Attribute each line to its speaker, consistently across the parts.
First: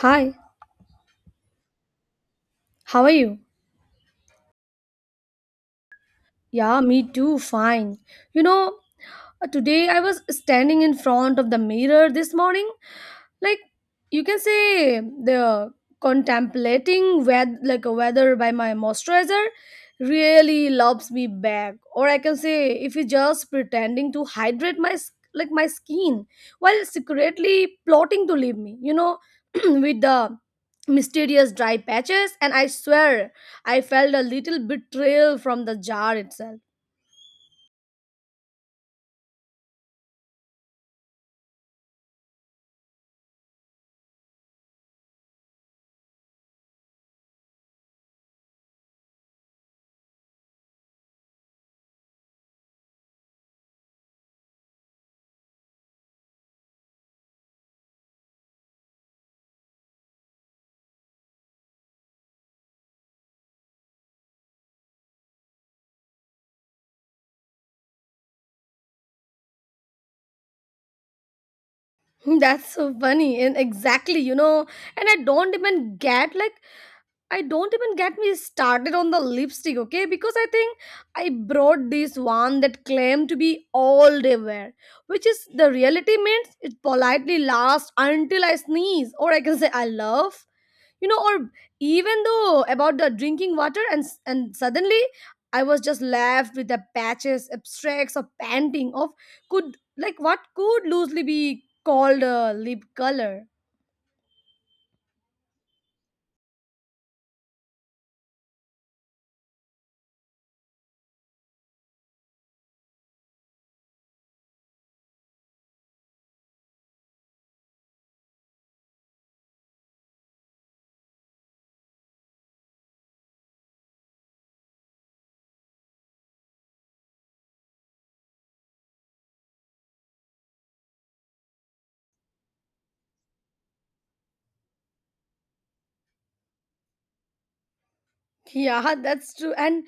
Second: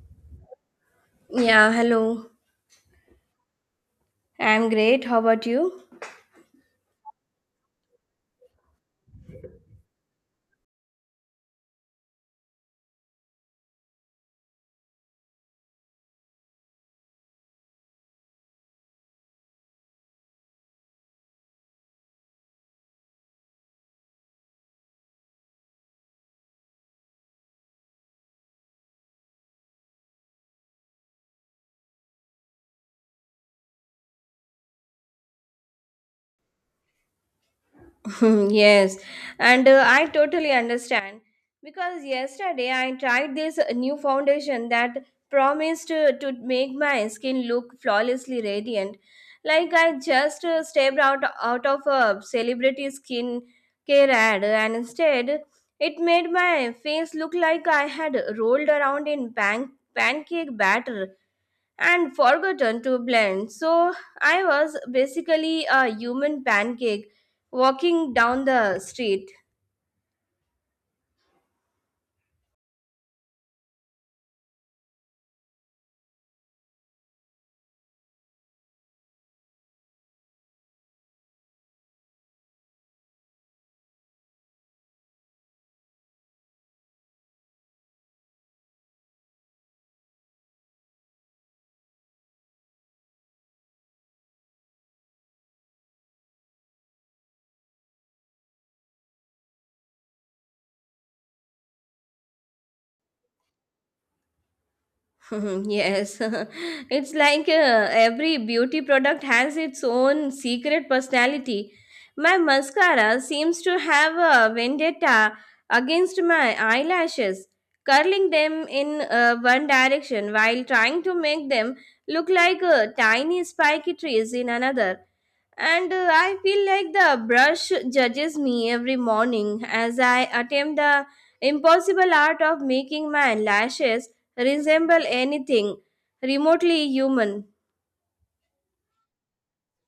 Speaker 1: Hi,
Speaker 2: Yeah, hello.
Speaker 1: how are you?
Speaker 2: I'm great. How about you?
Speaker 1: Yeah, me too, fine. You know, Today I was standing in front of the mirror this morning, like, you can say the contemplating weather like a weather by my moisturizer really loves me back, or I can say if you just pretending to hydrate like my skin while secretly plotting to leave me with the mysterious dry patches, and I swear I felt a little betrayal from the jar itself.
Speaker 2: Yes, and I totally understand because yesterday I tried this new foundation that promised to make my skin look flawlessly radiant. Like I just stepped out of a celebrity skin care ad, and instead it made my face look like I had rolled around in pancake batter and forgotten to blend. So I was basically a human pancake walking down the street.
Speaker 1: That's so funny and exactly, you know. And I don't even get like I don't even get me started on the lipstick, okay? Because I think I brought this one that claimed to be all day wear, which is the reality means it politely lasts until I sneeze, or I can say I love, you know, or even though about the drinking water, and suddenly I was just left with the patches, abstracts, or panting of could like what could loosely be called a lip color.
Speaker 2: Yes. It's like every beauty product has its own secret personality. My mascara seems to have a vendetta against my eyelashes, curling them in one direction while trying to make them look like tiny spiky trees in another. And I feel like the brush judges me every morning as I attempt the impossible art of making my lashes resemble anything remotely human.
Speaker 1: Yeah, that's true. And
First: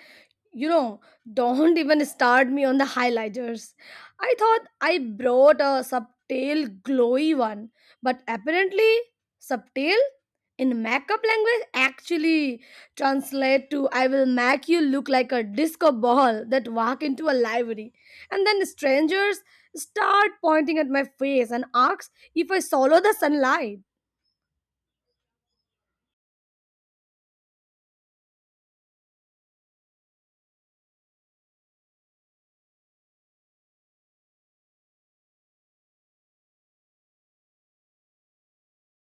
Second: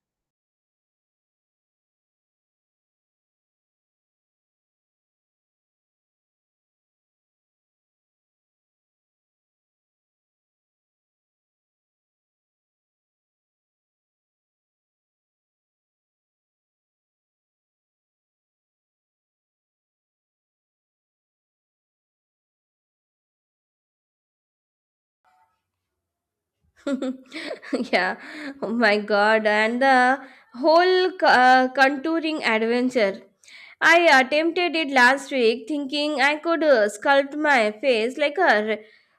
Speaker 1: you know, don't even start me on the highlighters. I thought I brought a subtle glowy one, but apparently subtle in makeup language actually translate to I will make you look like a disco ball that walk into a library. And then strangers start pointing at my face and ask if I swallow the sunlight.
Speaker 2: Yeah. Oh my god, and the whole contouring adventure, I attempted it last week thinking I could sculpt my face like a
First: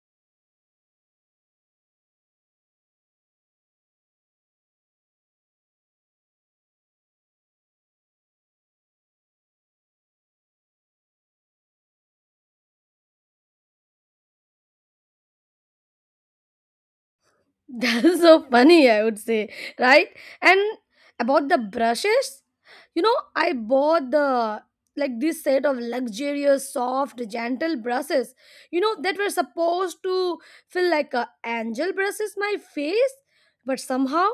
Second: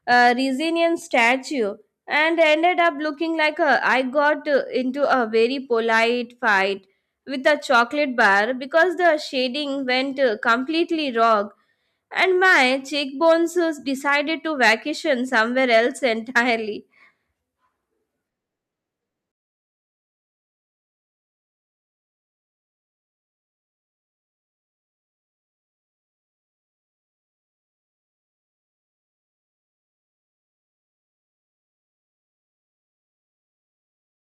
Speaker 2: Resinian statue, and ended up looking like a, I got into a very polite fight with a chocolate bar because the shading went completely wrong and my cheekbones decided to vacation somewhere else entirely.
Speaker 1: That's so funny, I would say, right? And about the brushes, you know, I bought the like this set of luxurious, soft, gentle brushes, you know, that were supposed to feel like a angel brushes my face, but somehow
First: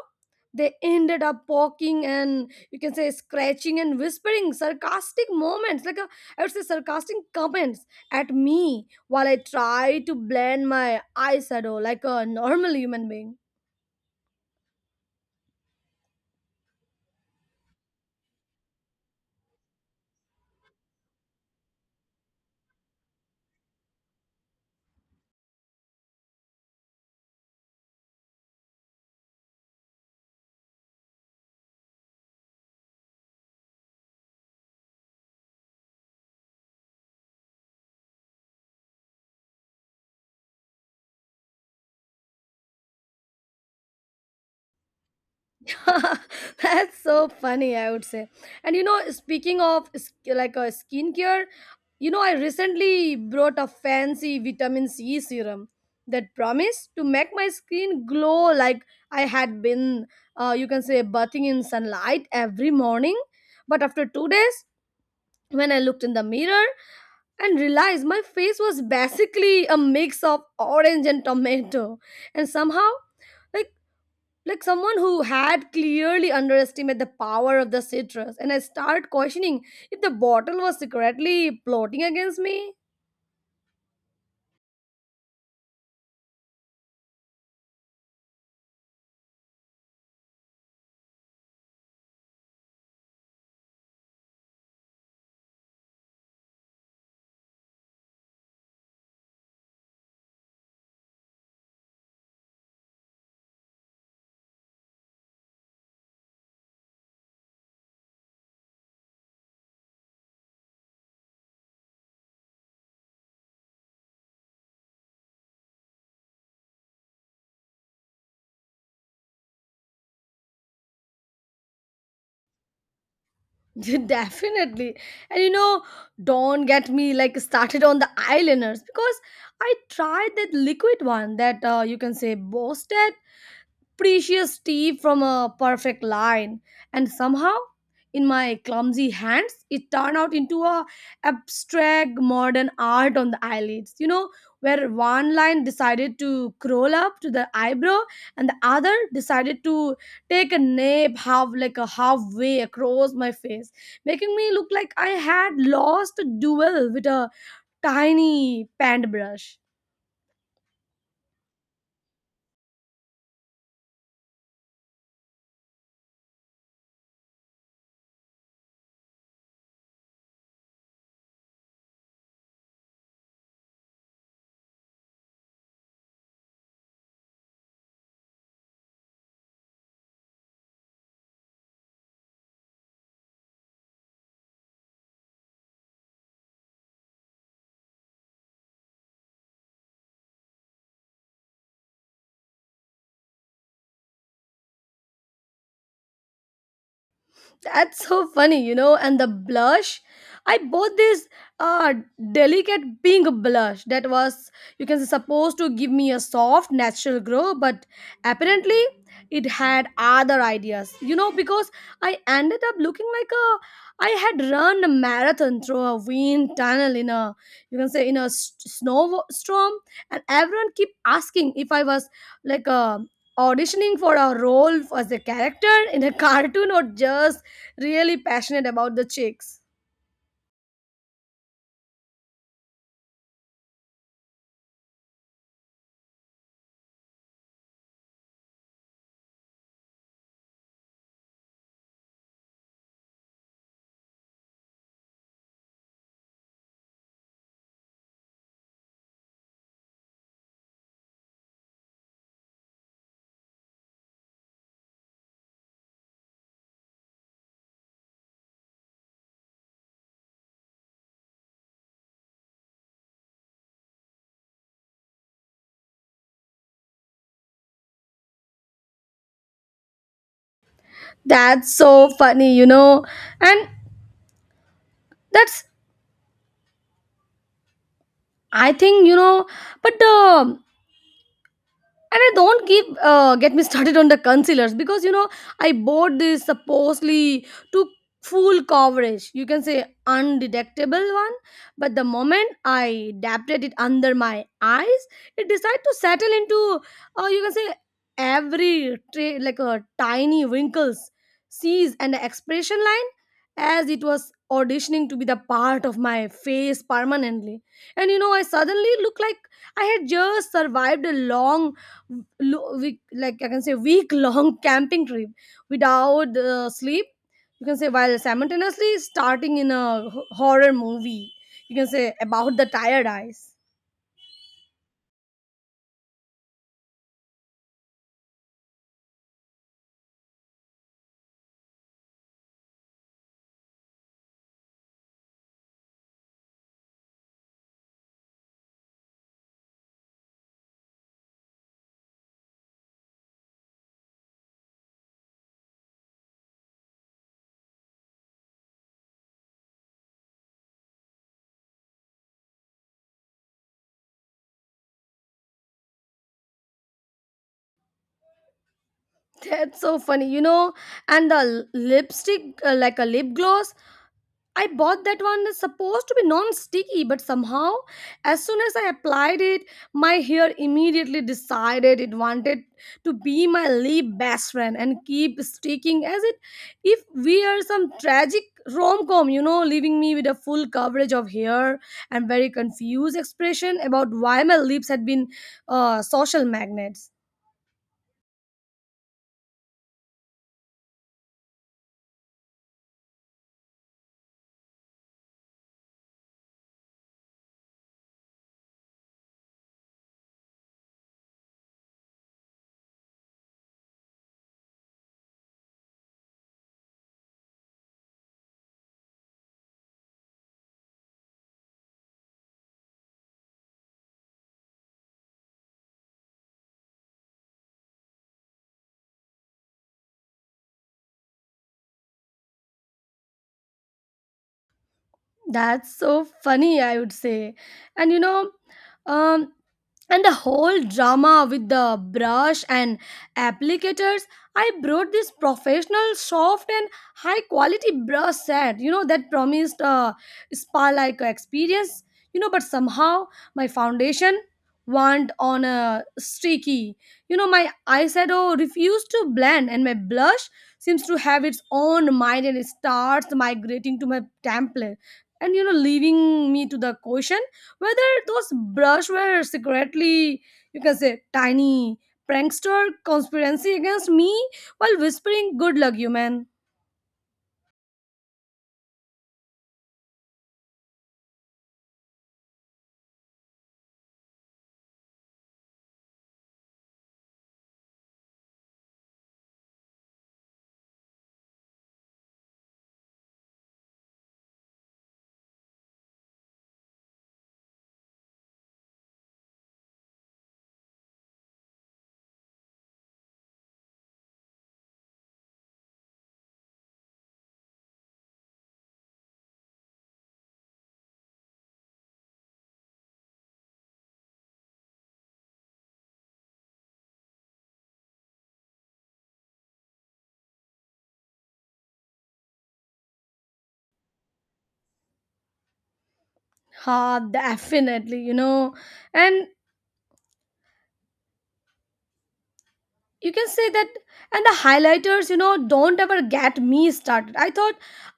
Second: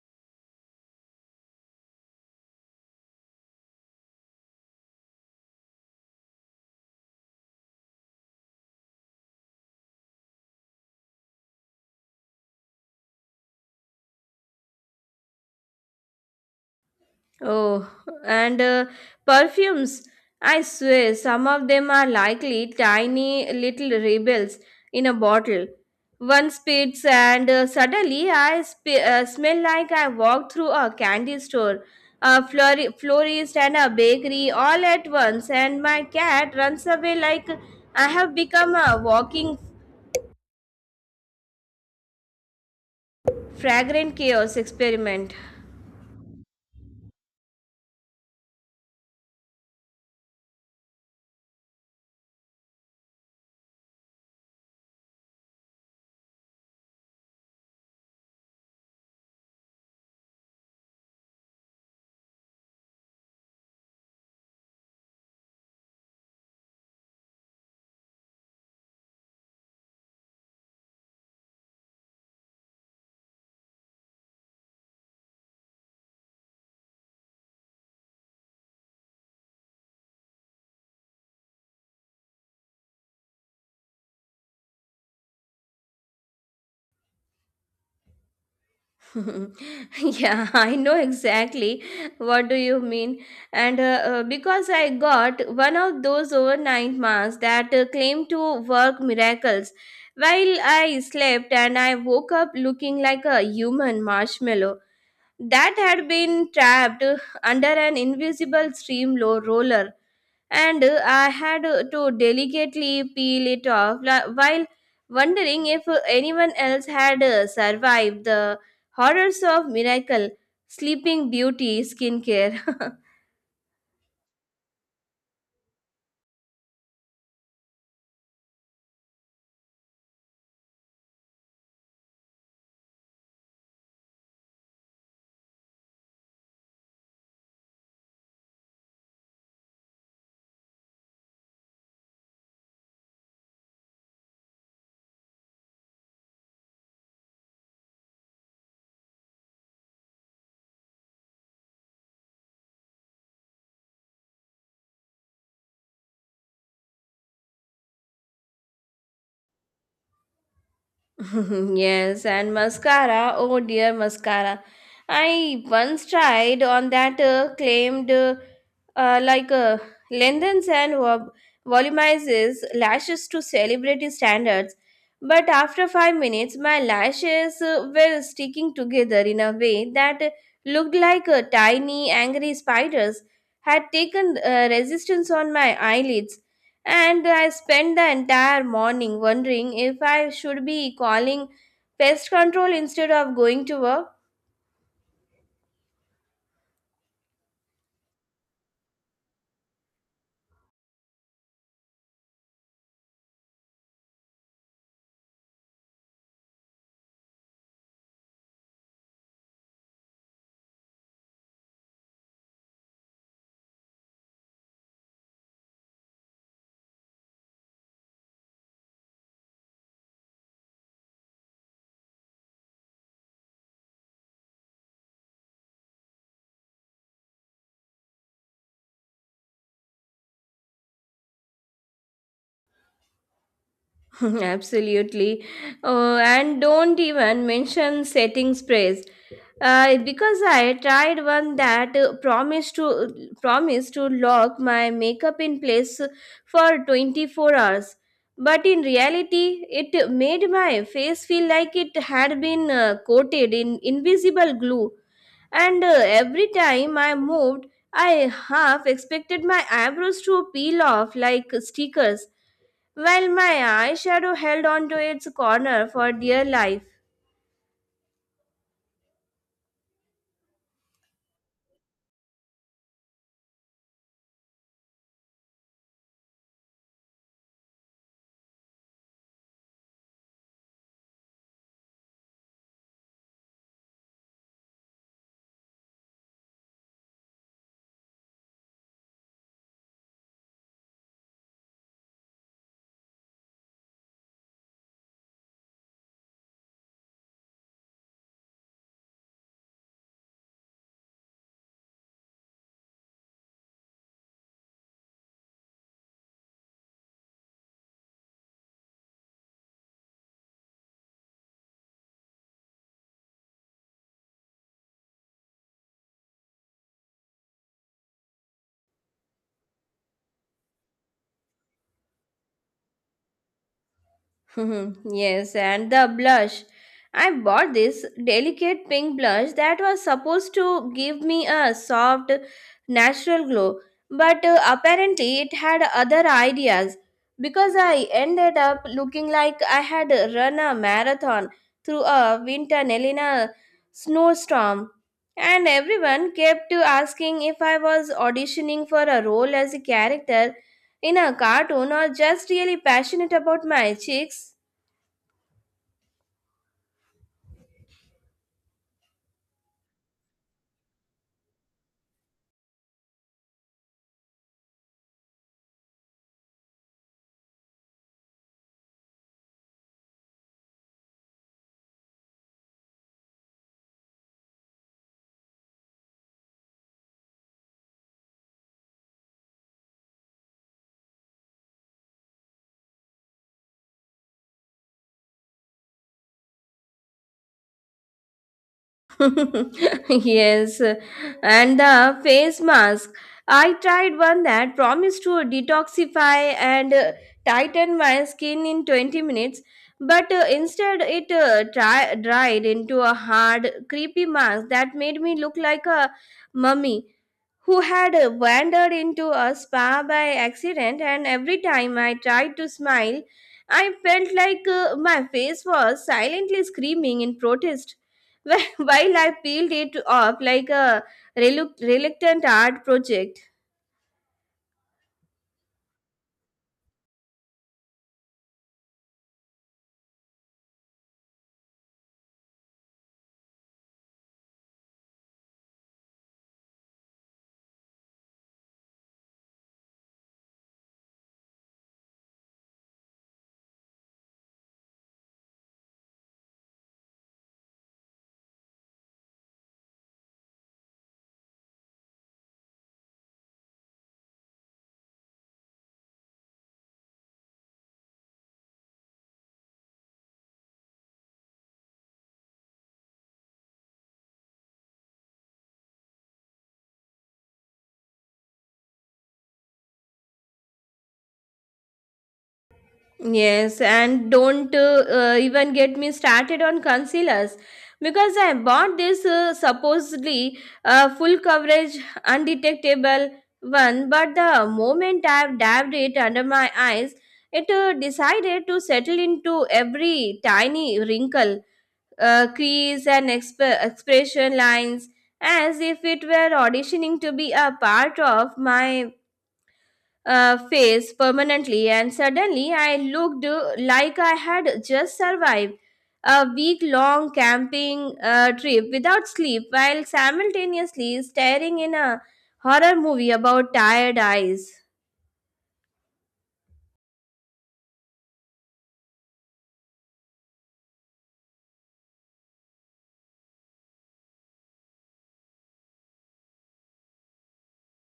Speaker 1: they ended up poking and you can say scratching and whispering sarcastic moments, like a, I would say sarcastic comments at me while I try to blend my eyeshadow like a normal human being.
Speaker 2: Oh, and perfumes. I swear, some of them are likely tiny little rebels in a bottle. One spits, and suddenly I smell like I walked through a candy store, a florist, and a bakery all at once. And my cat runs away like I have become a walking fragrant chaos experiment.
Speaker 1: That's so funny, I would say. And you know, speaking of like a skincare, you know, I recently brought a fancy vitamin C serum that promised to make my skin glow like I had been, you can say, bathing in sunlight every morning. But after 2 days, when I looked in the mirror, and realized my face was basically a mix of orange and tomato, and somehow, like like someone who had clearly underestimated the power of the citrus, and I started questioning if the bottle was secretly plotting against me.
Speaker 2: Yeah, I know exactly what do you mean. And because I got one of those overnight masks that claim to work miracles. While I slept and I woke up looking like a human marshmallow that had been trapped under an invisible roller, and I had to delicately peel it off while wondering if anyone else had survived the horrors of miracle sleeping beauty skincare.
Speaker 1: Definitely. And you know, don't get me started on the eyeliners, because I tried that liquid one that you can say boosted precious tea from a perfect line, and somehow in my clumsy hands it turned out into a abstract modern art on the eyelids, you know, where one line decided to crawl up to the eyebrow and the other decided to take a nap half, like a halfway across my face, making me look like I had lost a duel with a tiny paintbrush.
Speaker 2: Yes, and mascara. Oh dear, mascara. I once tried on that claimed like lengthens and volumizes lashes to celebrity standards. But after 5 minutes, my lashes were sticking together in a way that looked like tiny, angry spiders had taken resistance on my eyelids, and I spent the entire morning wondering if I should be calling pest control instead of going to work.
Speaker 1: That's so funny, you know. And the blush, I bought this uh, delicate pink blush that was, you can say, supposed to give me a soft, natural glow, but apparently it had other ideas, you know, because I ended up looking like a I had run a marathon through a wind tunnel in a, you can say, in a snowstorm, and everyone kept asking if I was like a auditioning for a role as a character in a cartoon or just really passionate about the chicks.
Speaker 2: Absolutely. Oh, and don't even mention setting sprays. Because I tried one that promised to lock my makeup in place for 24 hours, but in reality, it made my face feel like it had been coated in invisible glue. And every time I moved, I half expected my eyebrows to peel off like stickers, while my eyeshadow held onto its corner for dear life.
Speaker 1: That's so funny, you know. And that's I think, you know, but and I don't give get me started on the concealers, because you know I bought this supposedly to full coverage. You can say undetectable one, but the moment I dabbed it under my eyes, it decided to settle into you can say like a tiny wrinkles, seas, and the expression line as it was auditioning to be the part of my face permanently. And you know I suddenly look like I had just survived a week, like I can say week long camping trip without sleep. You can say while simultaneously starting in a horror movie. You can say about the tired eyes.
Speaker 2: Hmm. Yes, and the blush. I bought this delicate pink blush that was supposed to give me a soft, natural glow, but apparently it had other ideas, because I ended up looking like I had run a marathon through a winter tunnel snowstorm. And everyone kept asking if I was auditioning for a role as a character in a cartoon or just really passionate about my cheeks.
Speaker 1: That's so funny, you know. And the lipstick, like a lip gloss, I bought that one that's supposed to be non-sticky, but somehow, as soon as I applied it, my hair immediately decided it wanted to be my lip best friend and keep sticking as it if we are some tragic rom-com, you know, leaving me with a full coverage of hair and very confused expression about why my lips had been social magnets.
Speaker 2: Yes, and the face mask. I tried one that promised to detoxify and tighten my skin in 20 minutes, but instead it dried into a hard, creepy mask that made me look like a mummy who had wandered into a spa by accident, and every time I tried to smile, I felt like my face was silently screaming in protest. While I peeled it off like a reluctant art project.
Speaker 1: That's so funny, I would say. And you know, um, and the whole drama with the brush and applicators, I brought this professional, soft, and high quality brush set, you know, that promised a spa like experience, you know, but somehow my foundation went on a streaky. You know, my eyeshadow refused to blend, and my blush seems to have its own mind, and it starts migrating to my template, and you know leaving me to the question whether those brush were secretly, you can say, tiny prankster conspiracy against me while whispering good luck you man.
Speaker 2: Yes, and don't even get me started on concealers, because I bought this supposedly full coverage, undetectable one, but the moment I've dabbed it under my eyes, it decided to settle into every tiny wrinkle, crease, and expression lines as if it were auditioning to be a part of my face permanently, and suddenly I looked like I had just survived a week long camping trip without sleep while simultaneously staring in a horror movie about tired eyes.
Speaker 1: Ha, definitely, you know. And you can say that, and the highlighters, you know, don't ever get me started. I thought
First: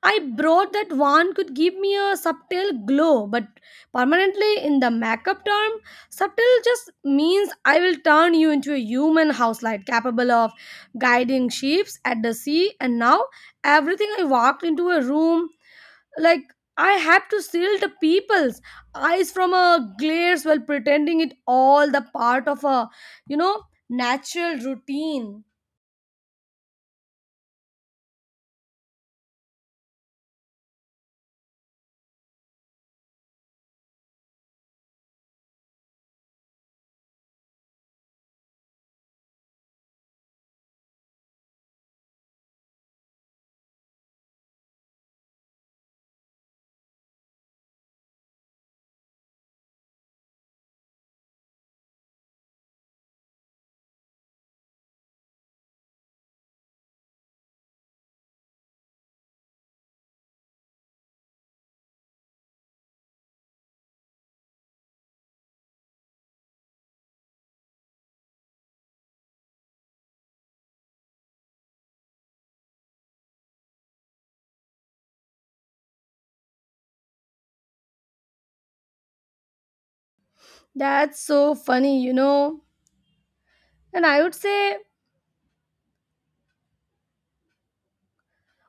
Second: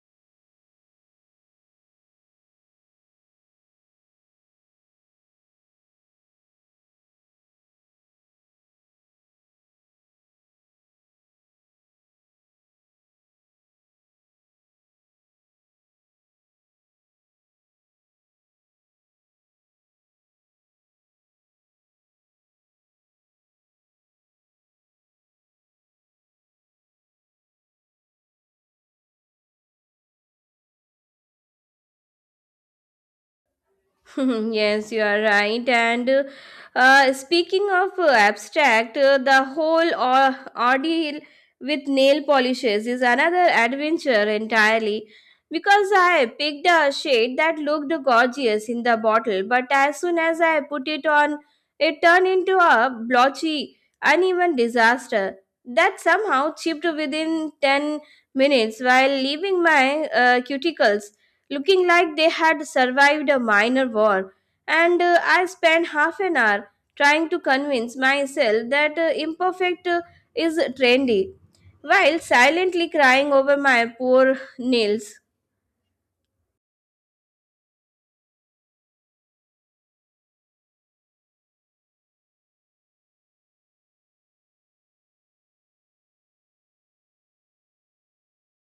Speaker 1: I brought that one could give me a subtle glow, but permanently in the makeup term subtle just means I will turn you into a human house light capable of guiding ships at the sea, and now everything I walked into a room, like, I had to shield the people's eyes from a glares while pretending it all the part of a, you know, natural routine.
Speaker 2: Yes, you are right. And speaking of abstract, the whole ordeal with nail polishes is another adventure entirely. Because I picked a shade that looked gorgeous in the bottle, but as soon as I put it on, it turned into a blotchy, uneven disaster that somehow chipped within 10 minutes while leaving my cuticles looking like they had survived a minor war, and I spent half an hour trying to convince myself that imperfect is trendy, while silently crying over my poor nails.
Speaker 1: That's so funny, you know, and I would say,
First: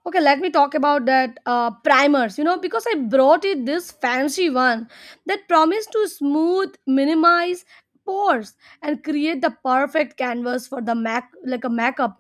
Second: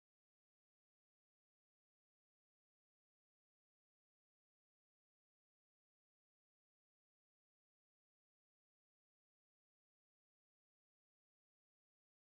Speaker 1: okay, let me talk about that primers. You know, because I brought it this fancy one that promised to smooth, minimize pores, and create the perfect canvas for the mac like a makeup.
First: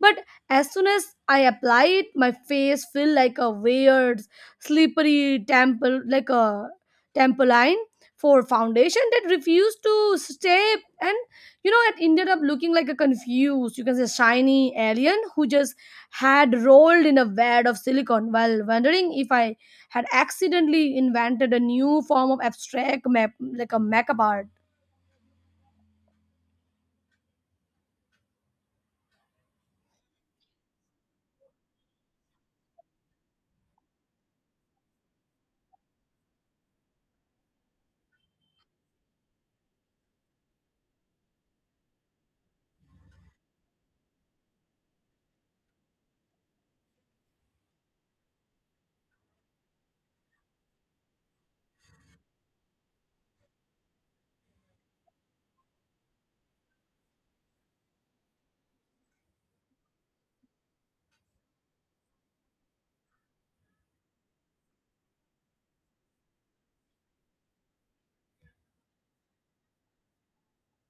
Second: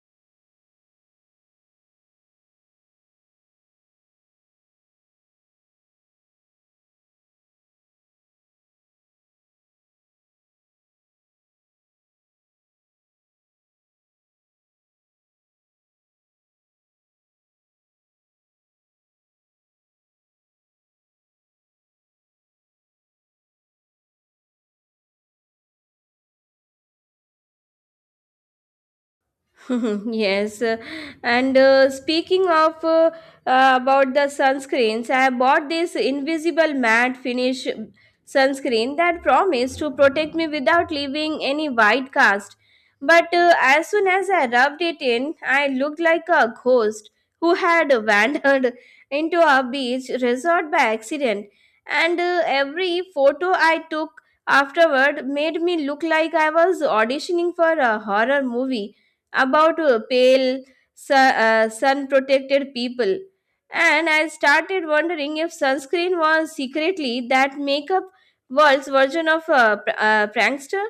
Speaker 1: But as soon as I apply it, my face feel like a weird, slippery temple, like a temple line for foundation that refused to stay, and you know, it ended up looking like a confused, you can say, shiny alien who just had rolled in a wad of silicon while wondering if I had accidentally invented a new form of abstract map, like a makeup art.
Speaker 2: yes and speaking of about the sunscreens, I bought this invisible matte finish sunscreen that promised to protect me without leaving any white cast, but as soon as I rubbed it in, I looked like a ghost who had wandered into a beach resort by accident, and every photo I took afterward made me look like I was auditioning for a horror movie about pale, sun protected people. And I started wondering if sunscreen was secretly that makeup world's version of a prankster.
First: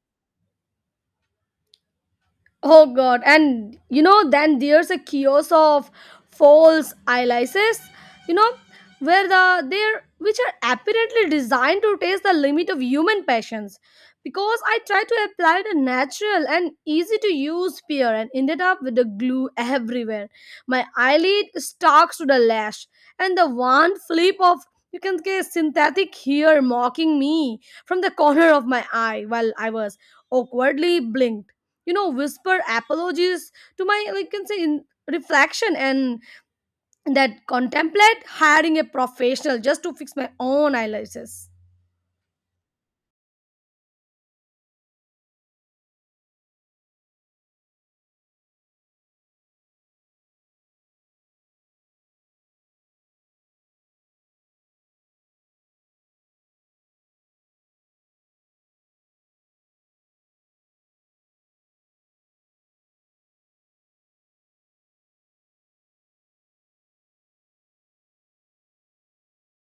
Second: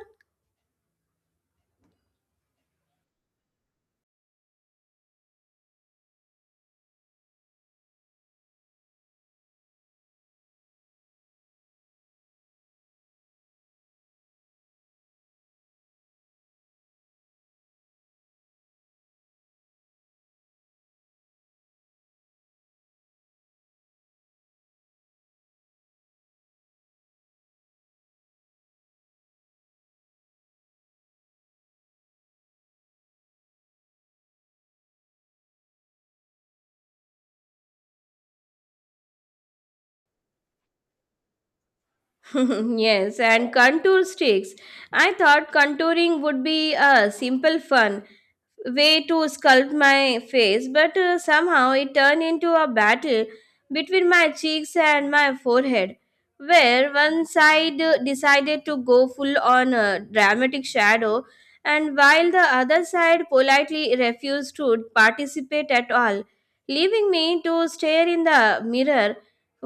Speaker 1: Oh god, and you know, then there's a kiosk of false eyelashes, you know, where the they're which are apparently designed to test the limit of human patience. Because I tried to apply the natural and easy to use pear and ended up with the glue everywhere. My eyelid stalks to the lash, and the one flip of you can get synthetic hair mocking me from the corner of my eye while I was awkwardly blinked, you know, whisper apologies to my like can say in reflection, and that contemplate hiring a professional just to fix my own eyelashes.
Speaker 2: Yes, and contour sticks. I thought contouring would be a simple fun way to sculpt my face, but somehow it turned into a battle between my cheeks and my forehead, where one side decided to go full on dramatic shadow, and while the other side politely refused to participate at all, leaving me to stare in the mirror,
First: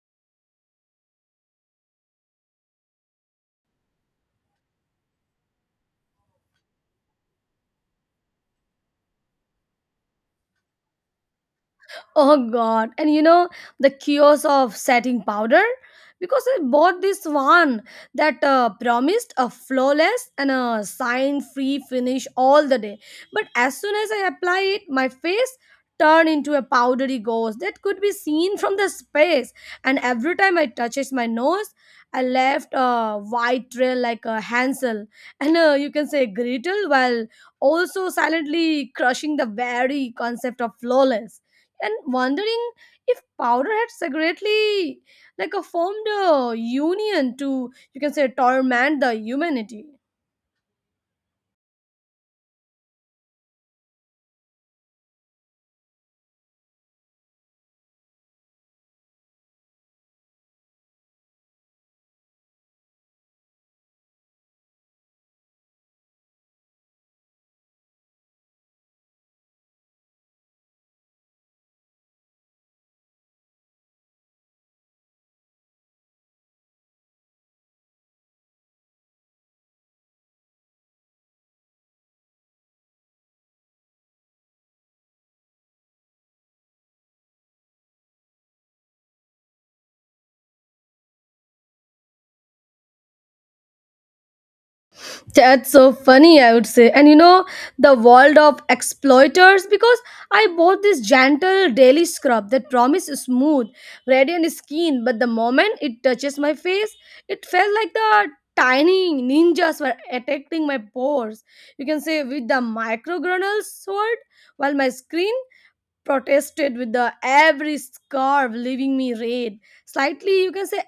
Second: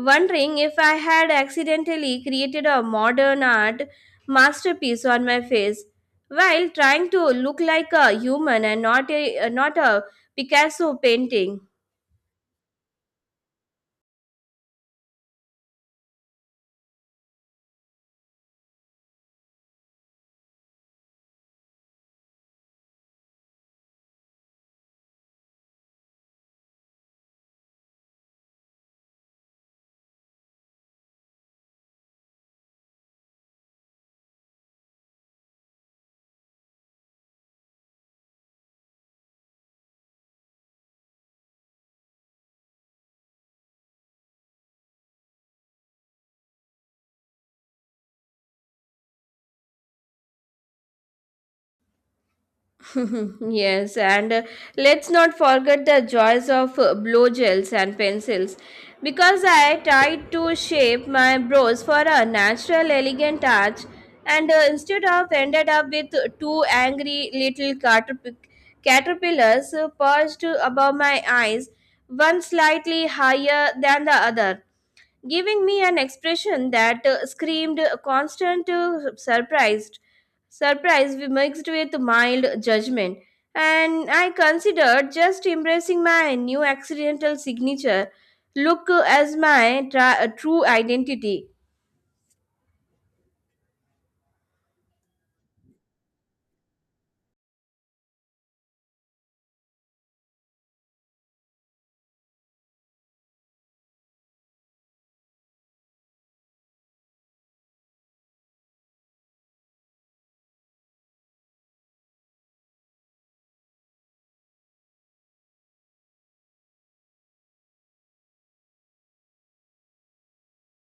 Speaker 2: wondering if I had accidentally created a modern art masterpiece on my face while trying to look like a human and not a Picasso painting.
Speaker 1: Oh god. And you know the kiosk of setting powder? Because I bought this one that promised a flawless and a sign free finish all the day. But as soon as I apply it, my face turned into a powdery ghost that could be seen from the space. And every time I touches my nose, I left a white trail like a Hansel and you can say Gretel, while also silently crushing the very concept of flawless and wondering if powder had secretly like a formed a union to, you can say, torment the humanity.
Speaker 2: Yes, and let's not forget the joys of blow gels and pencils, because I tried to shape my brows for a natural elegant arch and instead of ended up with two angry little caterpillars perched above my eyes, one slightly higher than the other, giving me an expression that screamed a constant surprise we mixed with mild judgment, and I considered just embracing my new accidental signature look as my true identity.
Speaker 1: That's so funny, I would say. And you know, the world of exploiters, because I bought this gentle daily scrub that promises smooth radiant skin, but the moment it touches my face it felt like the tiny ninjas were attacking my pores, you can say with the microgranal sword, while my skin protested with the every scarf, leaving me red, slightly, you can say,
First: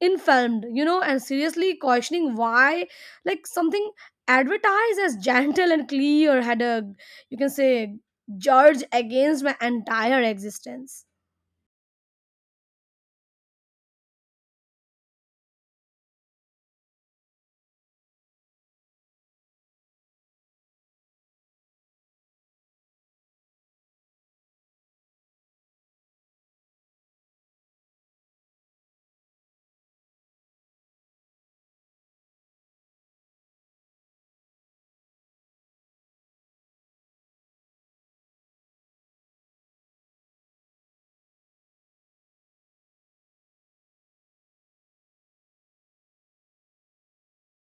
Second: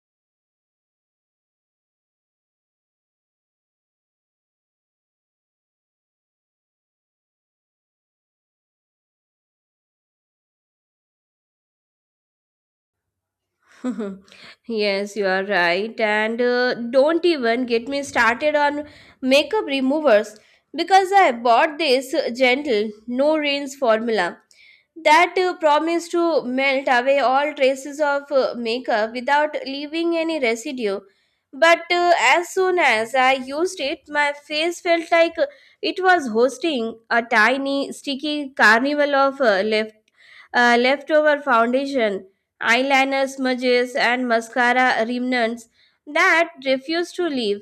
Speaker 1: inflamed, you know, and seriously questioning why like something advertised as gentle and clear had a, you can say, judge against my entire existence.
Speaker 2: Yes, you are right. And don't even get me started on makeup removers because I bought this gentle no rinse formula that promised to melt away all traces of makeup without leaving any residue. But as soon as I used it, my face felt like it was hosting a tiny, sticky carnival of leftover foundation, eyeliner smudges, and mascara remnants that refused to leave.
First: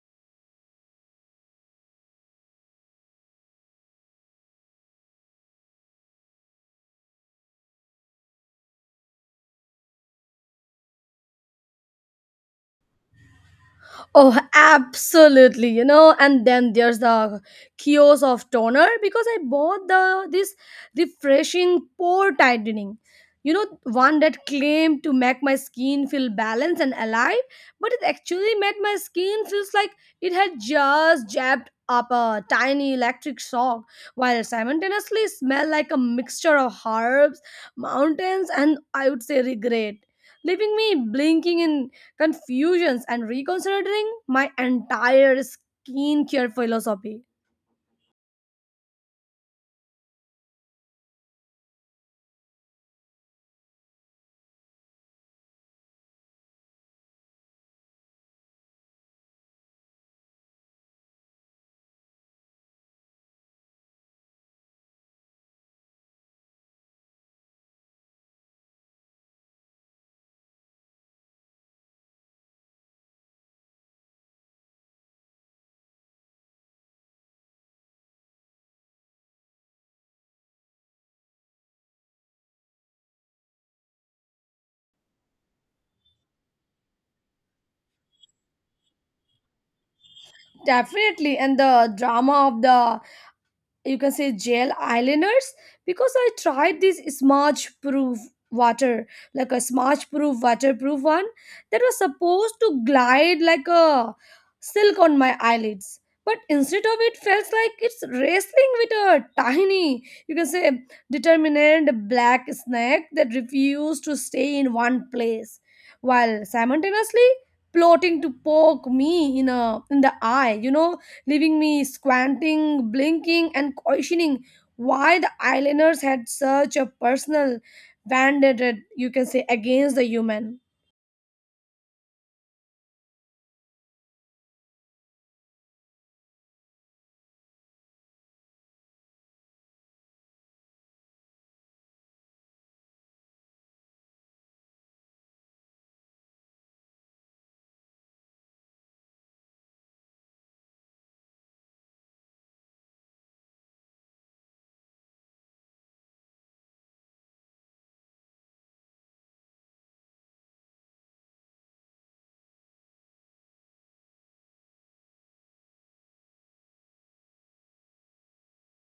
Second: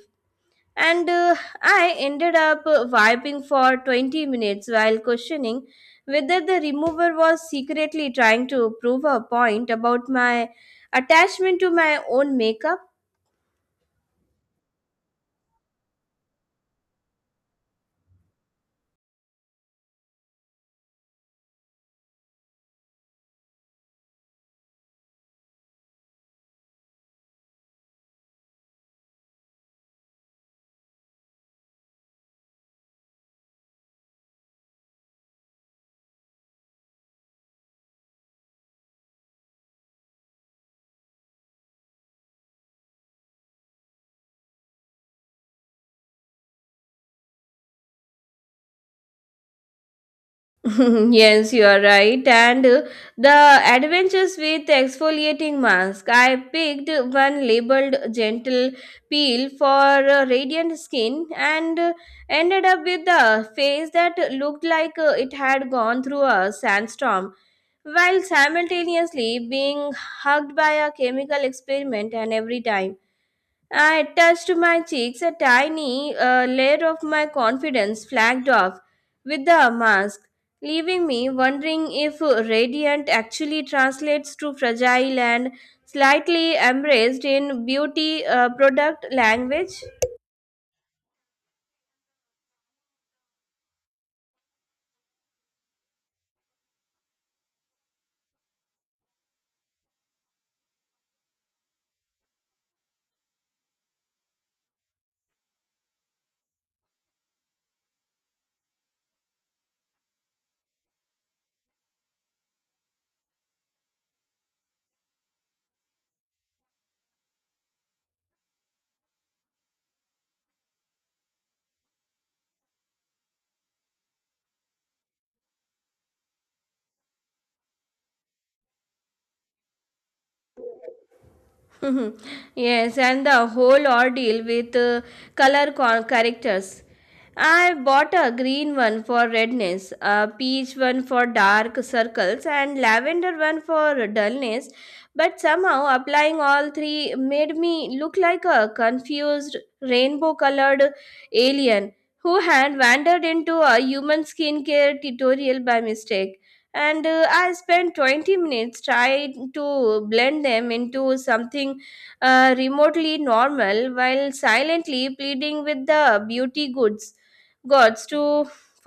Speaker 2: And I ended up wiping for 20 minutes while questioning whether the remover was secretly trying to prove a point about my attachment to my own makeup.
Speaker 1: Oh, absolutely, you know. And then there's the kiosk of toner, because I bought the this refreshing pore tightening. You know, one that claimed to make my skin feel balanced and alive, but it actually made my skin feels like it had just jabbed up a tiny electric shock, while simultaneously smell like a mixture of herbs, mountains, and I would say regret, leaving me blinking in confusions and reconsidering my entire skincare philosophy.
Speaker 2: Yes, you are right. And the adventures with exfoliating mask. I picked one labeled gentle peel for radiant skin and ended up with a face that looked like it had gone through a sandstorm while simultaneously being hugged by a chemical experiment, and every time I touched to my cheeks a tiny layer of my confidence flagged off with the mask, leaving me wondering if radiant actually translates to fragile and slightly embraced in beauty product language.
Speaker 1: Definitely, and the drama of the, you can say, gel eyeliners because I tried this smudge proof water, like a smudge proof waterproof one that was supposed to glide like a silk on my eyelids, but instead of it felt like it's wrestling with a tiny, you can say, determined black snake that refused to stay in one place while simultaneously plotting to poke me in the eye, you know, leaving me squinting, blinking, and questioning why the islanders had such a personal vendetta, you can say, against the human.
Speaker 2: Mhm. Yes, and the whole ordeal with characters. I bought a green one for redness, a peach one for dark circles, and lavender one for dullness. But somehow applying all three made me look like a confused rainbow colored alien who had wandered into a human skincare tutorial by mistake, and I spent 20 minutes trying to blend them into something remotely normal while silently pleading with the beauty goods gods to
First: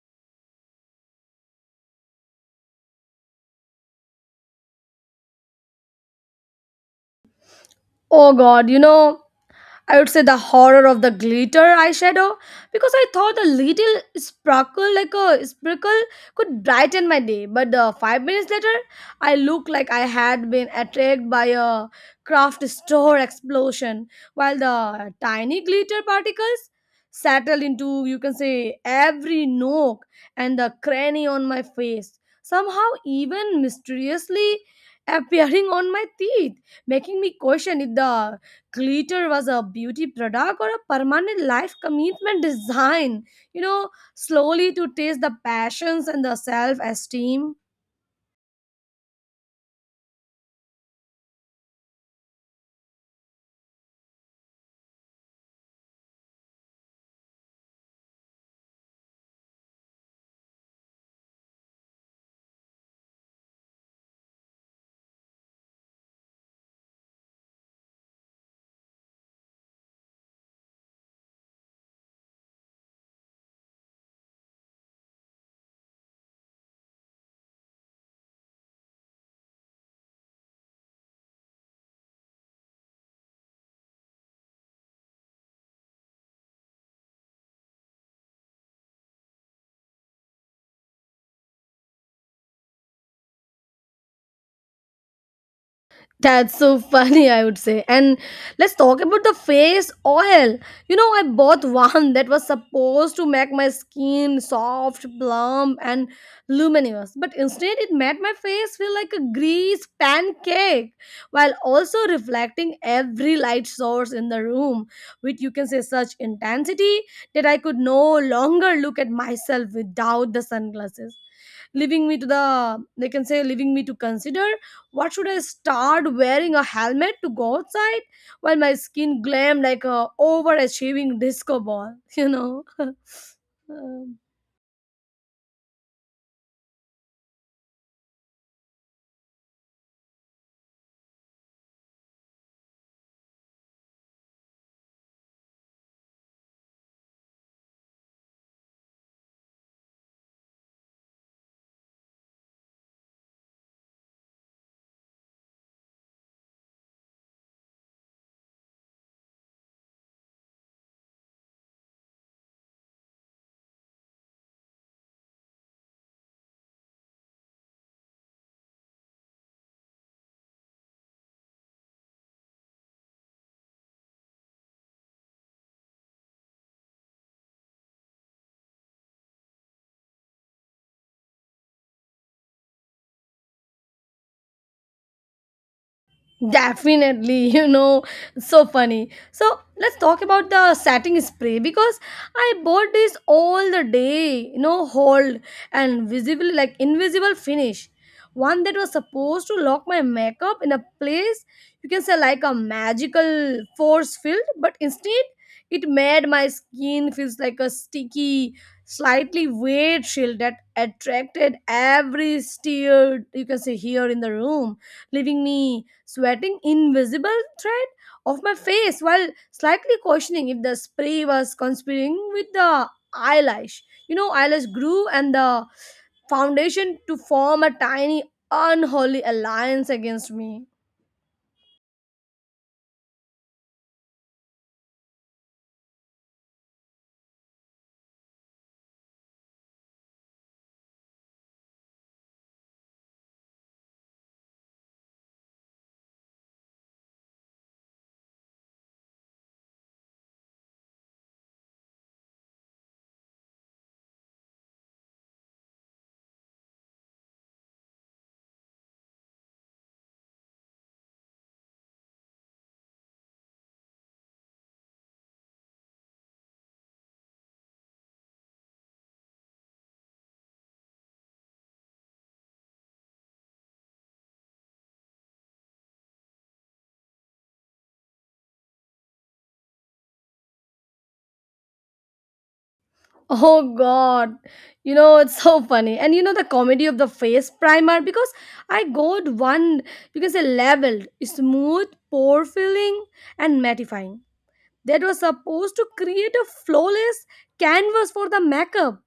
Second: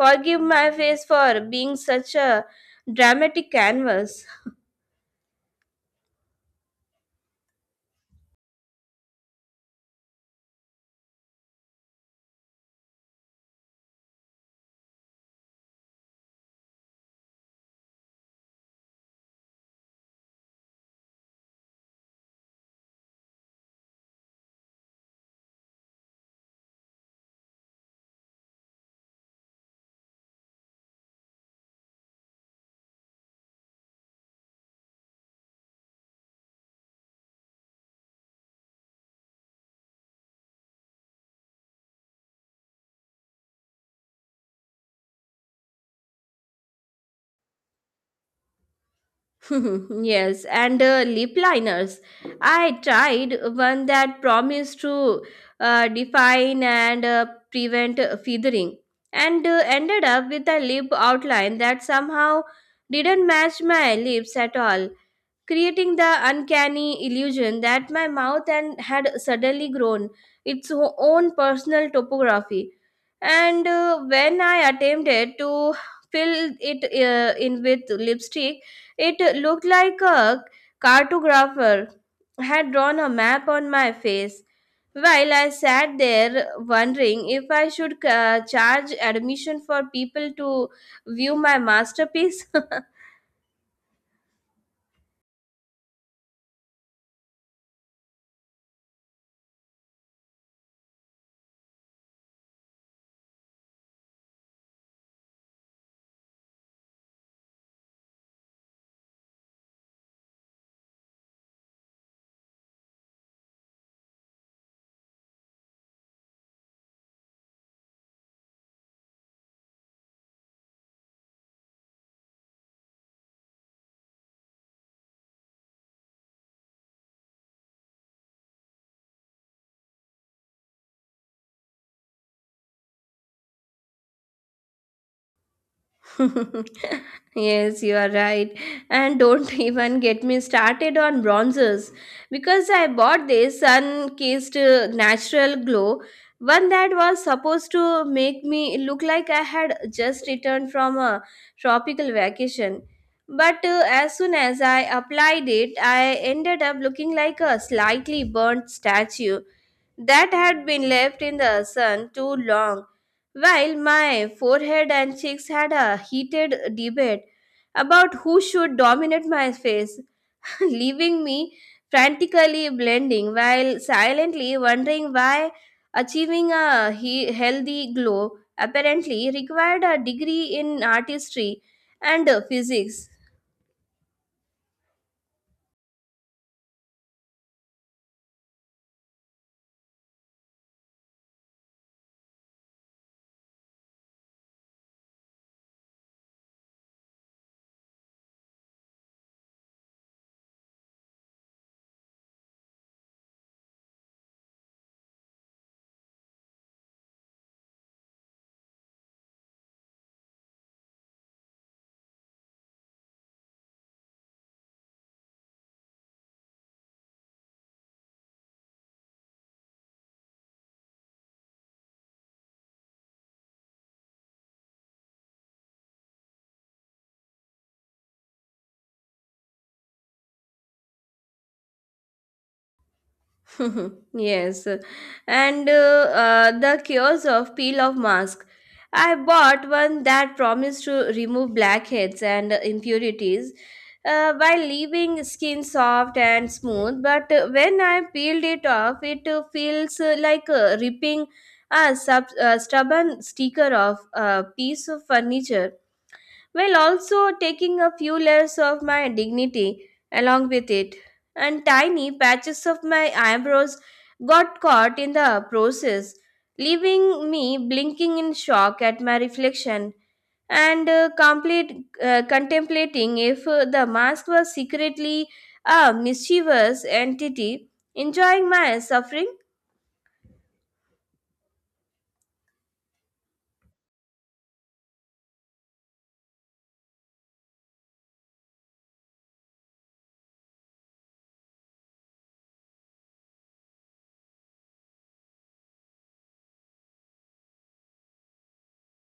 Speaker 2: forgive my face for being such a dramatic canvas.
Speaker 1: Oh god, you know, I would say the horror of the glitter eyeshadow because I thought a little sparkle, like a sprinkle, could brighten my day. But 5 minutes later, I looked like I had been attacked by a craft store explosion, while the tiny glitter particles settled into, you can say, every nook and the cranny on my face, somehow even mysteriously appearing on my teeth, making me question if the glitter was a beauty product or a permanent life commitment design. You know, slowly to taste the passions and the self esteem.
Speaker 2: Yes, and lip liners. I tried one that promised to define and prevent feathering, and ended up with a lip outline that somehow didn't match my lips at all, creating the uncanny illusion that my mouth and had suddenly grown its own personal topography, and when I attempted to fill it in with lipstick, it looked like a cartographer had drawn a map on my face while I sat there wondering if I should charge admission for people to view my masterpiece.
Speaker 1: That's so funny, I would say. And let's talk about the face oil. You know, I bought one that was supposed to make my skin soft, plump, and luminous, but instead it made my face feel like a grease pancake while also reflecting every light source in the room with, you can say, such intensity that I could no longer look at myself without the sunglasses, leaving me to the they can say leaving me to consider what should I start wearing a helmet to go outside while my skin glammed like a overachieving disco ball? You know. Um,
Speaker 2: Yes, you are right. And don't even get me started on bronzers, because I bought this sun kissed natural glow, one that was supposed to make me look like I had just returned from a tropical vacation. But as soon as I applied it, I ended up looking like a slightly burnt statue that had been left in the sun too long. While my forehead and cheeks had a heated debate about who should dominate my face, leaving me frantically blending while silently wondering why achieving a healthy glow apparently required a degree in artistry and physics.
Speaker 1: Definitely, you know, so funny. So let's talk about the setting spray because I bought this all the day, you know, hold and visible like invisible finish. One that was supposed to lock my makeup in a place, you can say, like a magical force field, but instead it made my skin feels like a sticky, slightly wet shield that attracted every stare, you can say, here in the room, leaving me sweating invisible thread of my face while slightly questioning if the spray was conspiring with the eyelash. You know, eyelash grew and the foundation to form a tiny unholy alliance against me.
Speaker 2: Yes, and the cures of peel off mask. I bought one that promised to remove blackheads and impurities while leaving skin soft and smooth. But when I peeled it off, it feels like ripping a stubborn sticker off a piece of furniture while also taking a few layers of my dignity along with it. And tiny patches of my eyebrows got caught in the process, leaving me blinking in shock at my reflection and complete contemplating if the mask was secretly a mischievous entity enjoying my suffering.
Speaker 1: Oh god. You know, it's so funny. And you know the comedy of the face primer because I got one, you can say, leveled, smooth, pore filling and mattifying, that was supposed to create a flawless canvas for the makeup.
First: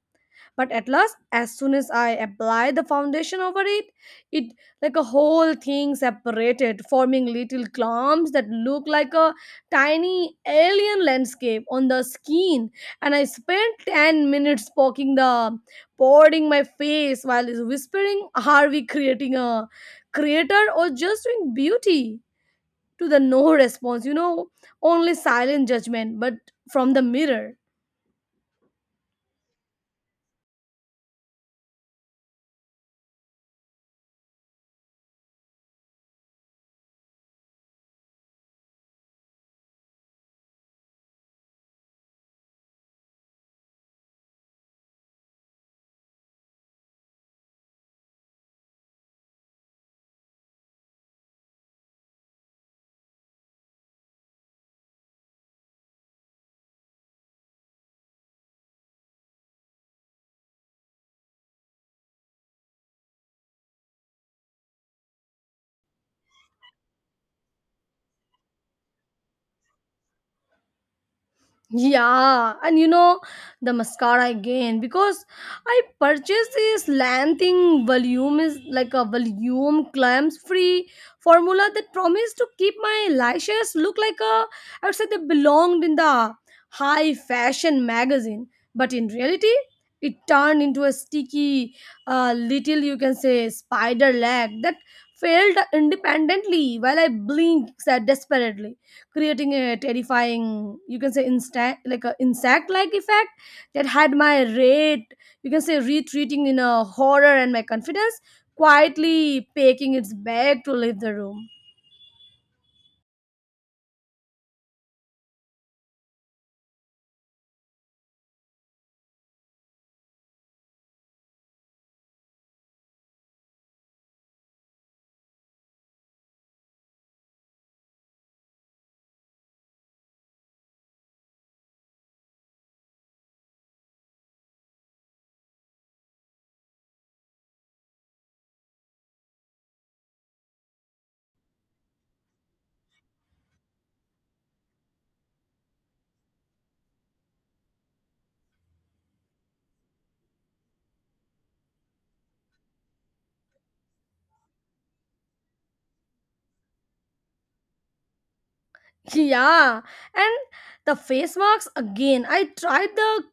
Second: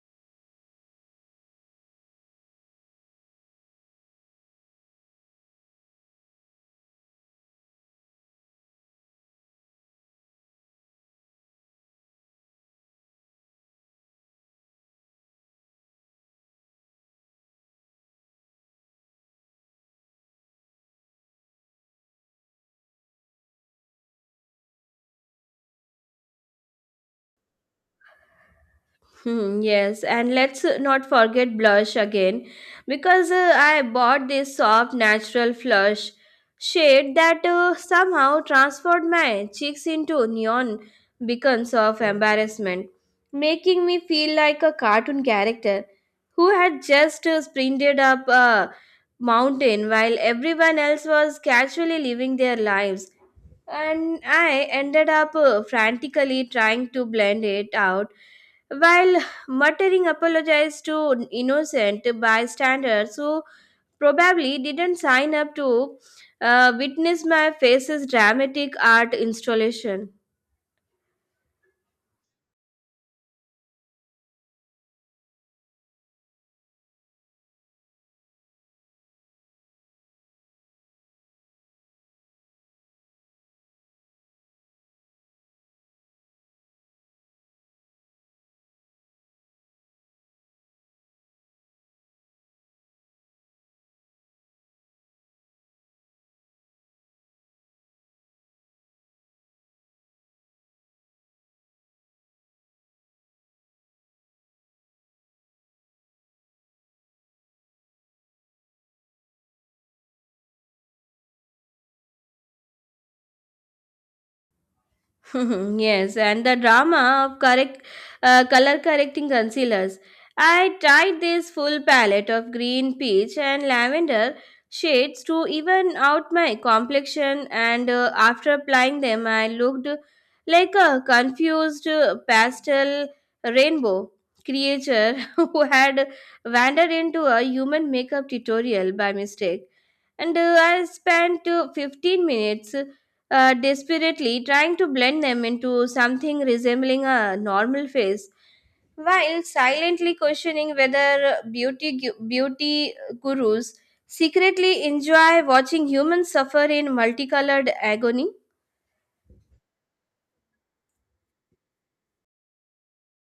Speaker 1: But at last, as soon as I applied the foundation over it, it like a whole thing separated, forming little clumps that look like a tiny alien landscape on the skin. And I spent 10 minutes poking the pouring my face while whispering, "Are we creating a creator or just doing beauty?" to the no response, you know, only silent judgment, but from the mirror.
Speaker 2: Hmm, yes, and let's not forget blush again, because I bought this soft natural flush shade that somehow transformed my cheeks into neon beacons of embarrassment, making me feel like a cartoon character who had just sprinted up a mountain while everyone else was casually living their lives, and I ended up frantically trying to blend it out while muttering apologies to innocent bystanders who probably didn't sign up to witness my face's dramatic art installation.
Speaker 1: Yeah, and you know the mascara again because I purchased this Lanthing volume is like a volume clams free formula that promised to keep my lashes look like a, I would say, they belonged in the high fashion magazine, but in reality it turned into a sticky, little, you can say, spider leg that failed independently while I blinked desperately, creating a terrifying, you can say, like a insect like effect that had my rate, you can say, retreating in a horror and my confidence quietly packing its bag to leave the room.
Speaker 2: Yes, and the drama of correct color correcting concealers. I tried this full palette of green, peach, and lavender shades to even out my complexion, and after applying them, I looked like a confused pastel rainbow creature who had wandered into a human makeup tutorial by mistake, and I spent 15 minutes desperately trying to blend them into something resembling a normal face, while silently questioning whether beauty gurus secretly enjoy watching humans suffer in multicolored agony.
Speaker 1: Yeah, and the face marks again, I tried the,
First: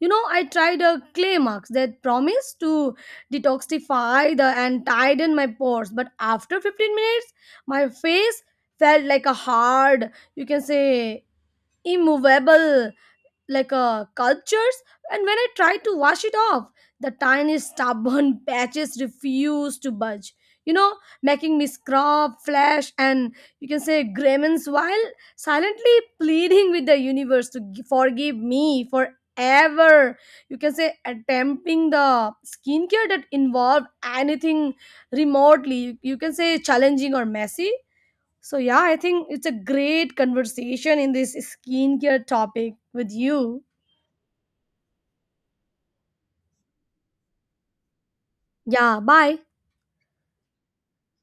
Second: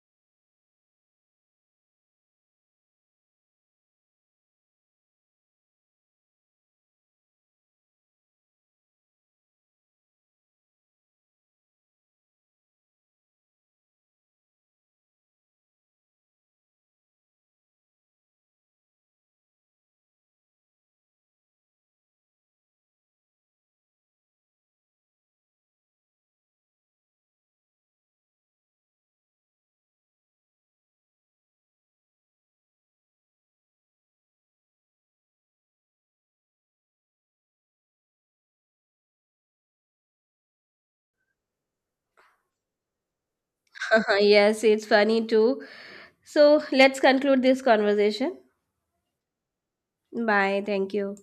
Speaker 1: you know, I tried a clay marks that promised to detoxify the and tighten my pores, but after 15 minutes my face felt like a hard, you can say, immovable, like cultures, and when I try to wash it off, the tiny stubborn patches refuse to budge, you know, making me scrub flash and, you can say, grimace while silently pleading with the universe to forgive me for ever, you can say, attempting the skincare that involved anything remotely you can say challenging or messy. So yeah, I think it's a great conversation in this skincare topic with you.
Speaker 2: Yes, it's funny too. So let's conclude this conversation.
Speaker 1: Yeah, bye.
Speaker 2: Bye. Thank you.